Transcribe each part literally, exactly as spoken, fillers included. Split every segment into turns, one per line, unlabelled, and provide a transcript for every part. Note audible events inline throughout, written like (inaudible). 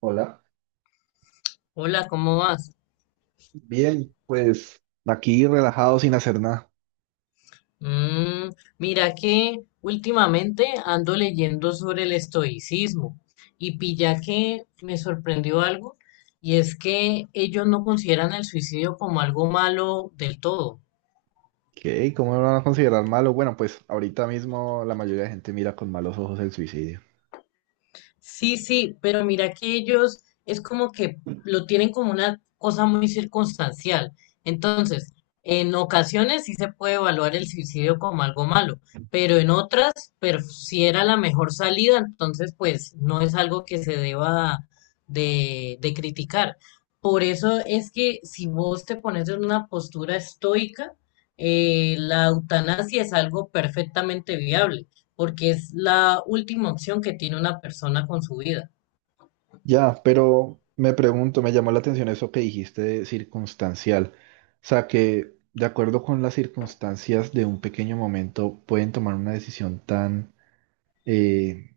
Hola.
Hola, ¿cómo vas?
Bien, pues aquí relajado sin hacer nada.
Mm, Mira que últimamente ando leyendo sobre el estoicismo y pilla que me sorprendió algo y es que ellos no consideran el suicidio como algo malo del todo.
¿Qué? ¿Cómo lo van a considerar malo? Bueno, pues ahorita mismo la mayoría de gente mira con malos ojos el suicidio.
Sí, sí, pero mira que ellos es como que lo tienen como una cosa muy circunstancial. Entonces, en ocasiones sí se puede evaluar el suicidio como algo malo, pero en otras, pero si era la mejor salida, entonces pues no es algo que se deba de, de criticar. Por eso es que si vos te pones en una postura estoica, eh, la eutanasia es algo perfectamente viable porque es la última opción que tiene una persona con su vida.
Ya, pero me pregunto, me llamó la atención eso que dijiste de circunstancial. O sea, que de acuerdo con las circunstancias de un pequeño momento pueden tomar una decisión tan, eh,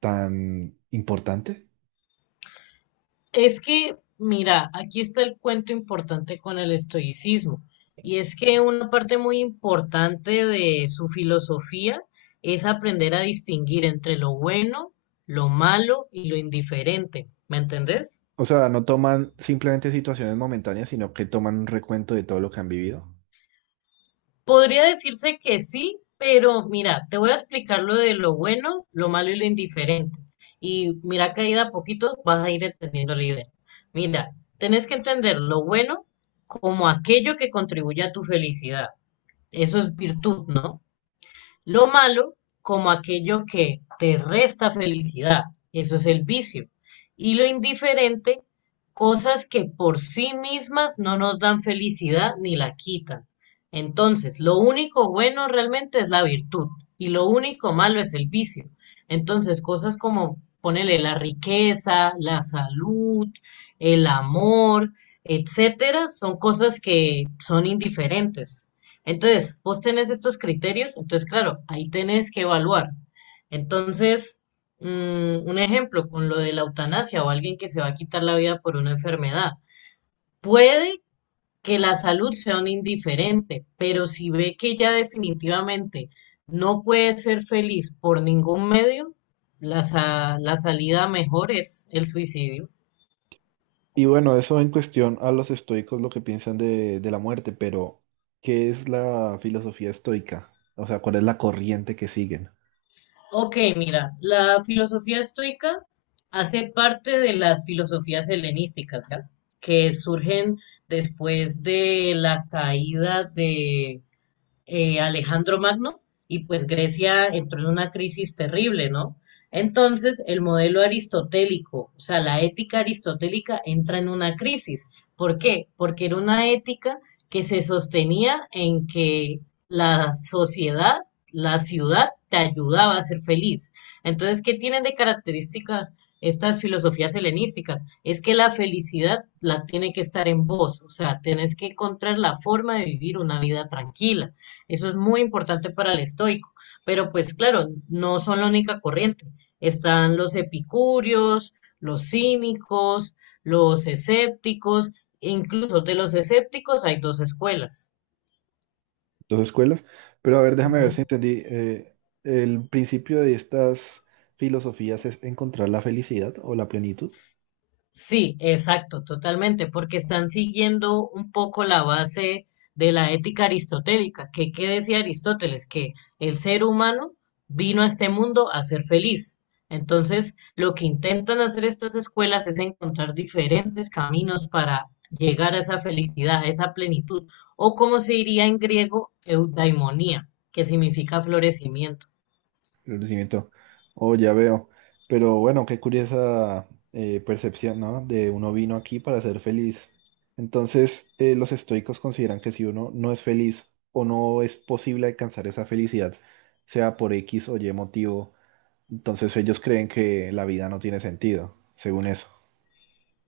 tan importante.
Es que, mira, aquí está el cuento importante con el estoicismo, y es que una parte muy importante de su filosofía es aprender a distinguir entre lo bueno, lo malo y lo indiferente, ¿me entendés?
O sea, no toman simplemente situaciones momentáneas, sino que toman un recuento de todo lo que han vivido.
Podría decirse que sí, pero mira, te voy a explicar lo de lo bueno, lo malo y lo indiferente. Y mira que ahí de a poquito vas a ir entendiendo la idea. Mira, tenés que entender lo bueno como aquello que contribuye a tu felicidad. Eso es virtud, ¿no? Lo malo como aquello que te resta felicidad, eso es el vicio. Y lo indiferente, cosas que por sí mismas no nos dan felicidad ni la quitan. Entonces, lo único bueno realmente es la virtud y lo único malo es el vicio. Entonces, cosas como ponele la riqueza, la salud, el amor, etcétera, son cosas que son indiferentes. Entonces, vos tenés estos criterios, entonces, claro, ahí tenés que evaluar. Entonces, mm, un ejemplo con lo de la eutanasia o alguien que se va a quitar la vida por una enfermedad. Puede que la salud sea un indiferente, pero si ve que ya definitivamente no puede ser feliz por ningún medio, la, sa- la salida mejor es el suicidio.
Y bueno, eso en cuestión a los estoicos lo que piensan de, de la muerte, pero ¿qué es la filosofía estoica? O sea, ¿cuál es la corriente que siguen?
Ok, mira, la filosofía estoica hace parte de las filosofías helenísticas, ¿ya? Que surgen después de la caída de, eh, Alejandro Magno y pues Grecia entró en una crisis terrible, ¿no? Entonces el modelo aristotélico, o sea, la ética aristotélica entra en una crisis. ¿Por qué? Porque era una ética que se sostenía en que la sociedad, la ciudad te ayudaba a ser feliz. Entonces, ¿qué tienen de características estas filosofías helenísticas? Es que la felicidad la tiene que estar en vos, o sea, tenés que encontrar la forma de vivir una vida tranquila. Eso es muy importante para el estoico, pero pues claro, no son la única corriente. Están los epicúreos, los cínicos, los escépticos, e incluso de los escépticos hay dos escuelas.
Dos escuelas. Pero a ver, déjame ver si
Ujú.
entendí. Eh, el principio de estas filosofías es encontrar la felicidad o la plenitud.
Sí, exacto, totalmente, porque están siguiendo un poco la base de la ética aristotélica, que qué decía Aristóteles, que el ser humano vino a este mundo a ser feliz. Entonces, lo que intentan hacer estas escuelas es encontrar diferentes caminos para llegar a esa felicidad, a esa plenitud, o como se diría en griego, eudaimonía, que significa florecimiento.
Reconocimiento. Oh, ya veo. Pero bueno, qué curiosa eh, percepción, ¿no? De uno vino aquí para ser feliz. Entonces, eh, los estoicos consideran que si uno no es feliz o no es posible alcanzar esa felicidad, sea por X o Y motivo, entonces ellos creen que la vida no tiene sentido, según eso.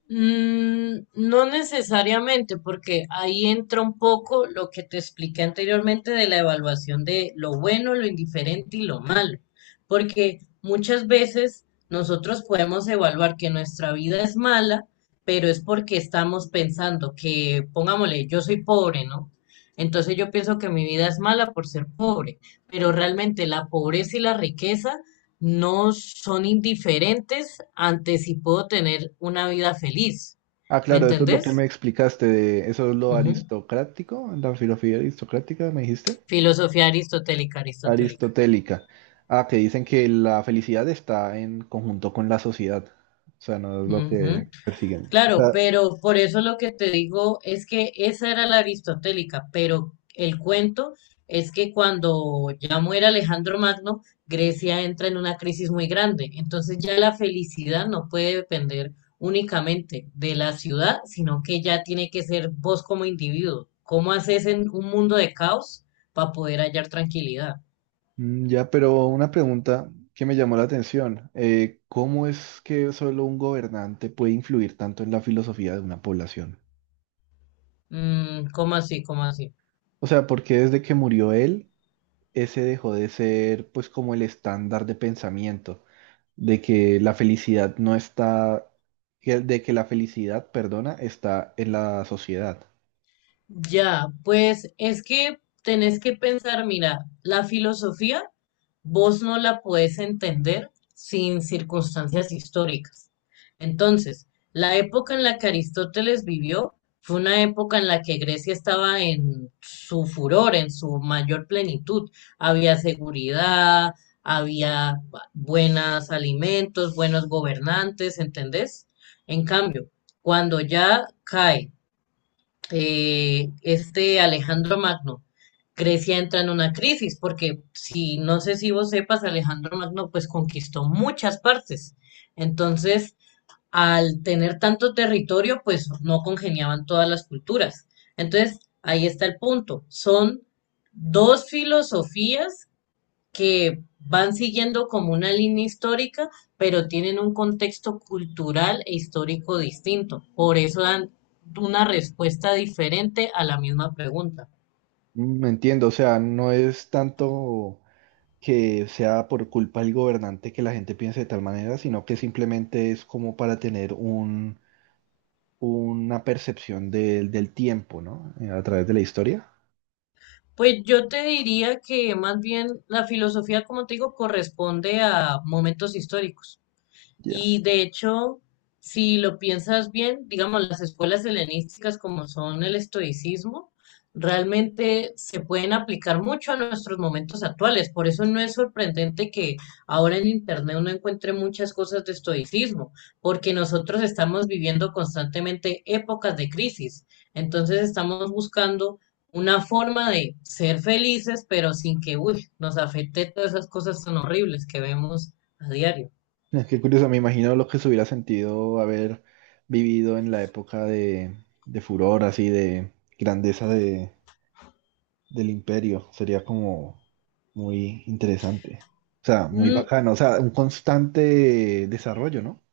Mm, no necesariamente, porque ahí entra un poco lo que te expliqué anteriormente de la evaluación de lo bueno, lo indiferente y lo malo, porque muchas veces nosotros podemos evaluar que nuestra vida es mala, pero es porque estamos pensando que, pongámosle, yo soy pobre, ¿no? Entonces yo pienso que mi vida es mala por ser pobre, pero realmente la pobreza y la riqueza no son indiferentes ante si puedo tener una vida feliz.
Ah,
¿Me
claro, esto es Mm, lo que claro.
entendés?
me explicaste de eso es lo
Ujú.
aristocrático, la filosofía aristocrática, me dijiste.
Filosofía aristotélica, aristotélica.
Aristotélica. Ah, que dicen que la felicidad está en conjunto con la sociedad. O sea, no es lo que
Ujú.
persiguen. O
Claro,
sea,
pero por eso lo que te digo es que esa era la aristotélica, pero el cuento es que cuando ya muere Alejandro Magno, Grecia entra en una crisis muy grande. Entonces ya la felicidad no puede depender únicamente de la ciudad, sino que ya tiene que ser vos como individuo. ¿Cómo haces en un mundo de caos para poder hallar tranquilidad?
mm, ya, pero una pregunta que me llamó la atención. Eh, ¿cómo es que solo un gobernante puede influir tanto en la filosofía de una población?
Mm, ¿cómo así? ¿Cómo así?
O sea, ¿por qué desde que murió él, ese dejó de ser pues como el estándar de pensamiento? De que la felicidad no está, que- de que la felicidad, perdona, está en la sociedad.
Ya, pues es que tenés que pensar, mira, la filosofía vos no la podés entender sin circunstancias históricas. Entonces, la época en la que Aristóteles vivió fue una época en la que Grecia estaba en su furor, en su mayor plenitud. Había seguridad, había buenos alimentos, buenos gobernantes, ¿entendés? En cambio, cuando ya cae eh, este Alejandro Magno, Grecia entra en una crisis, porque si no sé si vos sepas, Alejandro Magno pues conquistó muchas partes. Entonces, al tener tanto territorio, pues no congeniaban todas las culturas. Entonces, ahí está el punto. Son dos filosofías que van siguiendo como una línea histórica, pero tienen un contexto cultural e histórico distinto. Por eso dan una respuesta diferente a la misma pregunta.
Mm, entiendo, o sea, no es tanto que sea por culpa del gobernante que la gente piense de tal manera, sino que simplemente es como para tener un, una percepción del del tiempo, ¿no? Eh, a través de la historia.
Pues yo te diría que más bien la filosofía, como te digo, corresponde a momentos históricos.
Ya.
Y de hecho, si lo piensas bien, digamos, las escuelas helenísticas como son el estoicismo, realmente se pueden aplicar mucho a nuestros momentos actuales. Por eso no es sorprendente que ahora en Internet uno encuentre muchas cosas de estoicismo, porque nosotros estamos viviendo constantemente épocas de crisis. Entonces estamos buscando una forma de ser felices, pero sin que, uy, nos afecte todas esas cosas tan horribles que vemos a diario.
(laughs) Es que curioso, me imagino lo que se hubiera sentido haber vivido en la época de, de furor, así de grandeza de, del imperio. Sería como muy interesante. O sea, muy
Mm,
bacano. O sea, un constante desarrollo, ¿no?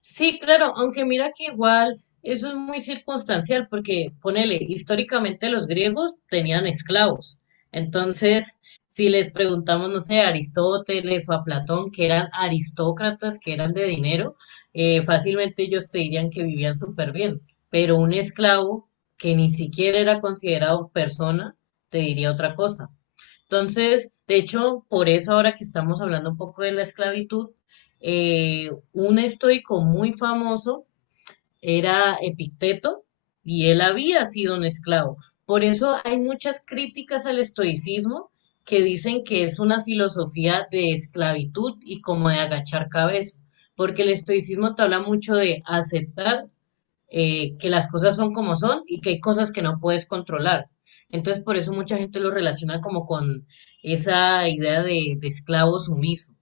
sí, claro, aunque mira que igual eso es muy circunstancial porque, ponele, históricamente los griegos tenían esclavos. Entonces, si les preguntamos, no sé, a Aristóteles o a Platón, que eran aristócratas, que eran de dinero, eh, fácilmente ellos te dirían que vivían súper bien. Pero un esclavo que ni siquiera era considerado persona, te diría otra cosa. Entonces, de hecho, por eso ahora que estamos hablando un poco de la esclavitud, eh, un estoico muy famoso era Epicteto y él había sido un esclavo. Por eso hay muchas críticas al estoicismo que dicen que es una filosofía de esclavitud y como de agachar cabeza, porque el estoicismo te habla mucho de aceptar eh, que las cosas son como son y que hay cosas que no puedes controlar. Entonces, por eso mucha gente lo relaciona como con esa idea de, de esclavo sumiso.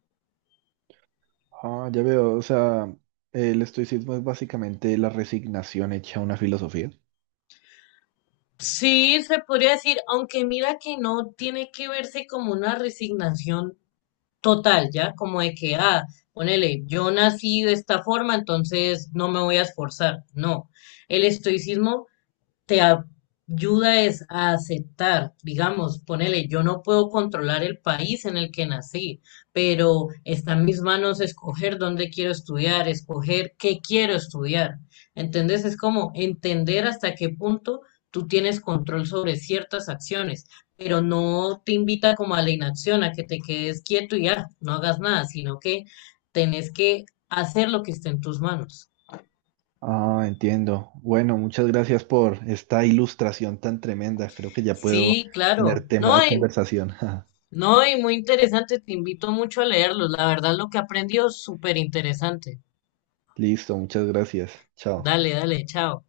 Ah, ya veo, o sea, el estoicismo es básicamente la resignación hecha una filosofía.
Sí, se podría decir, aunque mira que no tiene que verse como una resignación total, ¿ya? Como de que, ah, ponele, yo nací de esta forma, entonces no me voy a esforzar. No, el estoicismo te ayuda es a aceptar, digamos, ponele, yo no puedo controlar el país en el que nací, pero está en mis manos escoger dónde quiero estudiar, escoger qué quiero estudiar. ¿Entendés? Es como entender hasta qué punto tú tienes control sobre ciertas acciones, pero no te invita como a la inacción, a que te quedes quieto y ya, no hagas nada, sino que tenés que hacer lo que esté en tus manos.
Ah, entiendo. Bueno, muchas gracias por esta ilustración tan tremenda. Creo que ya puedo
Sí, claro.
tener tema
No,
de
y
conversación. (laughs)
No, y muy interesante, te invito mucho a leerlos. La verdad, lo que aprendió es súper interesante.
Listo, muchas gracias. Chao.
Dale, dale, chao.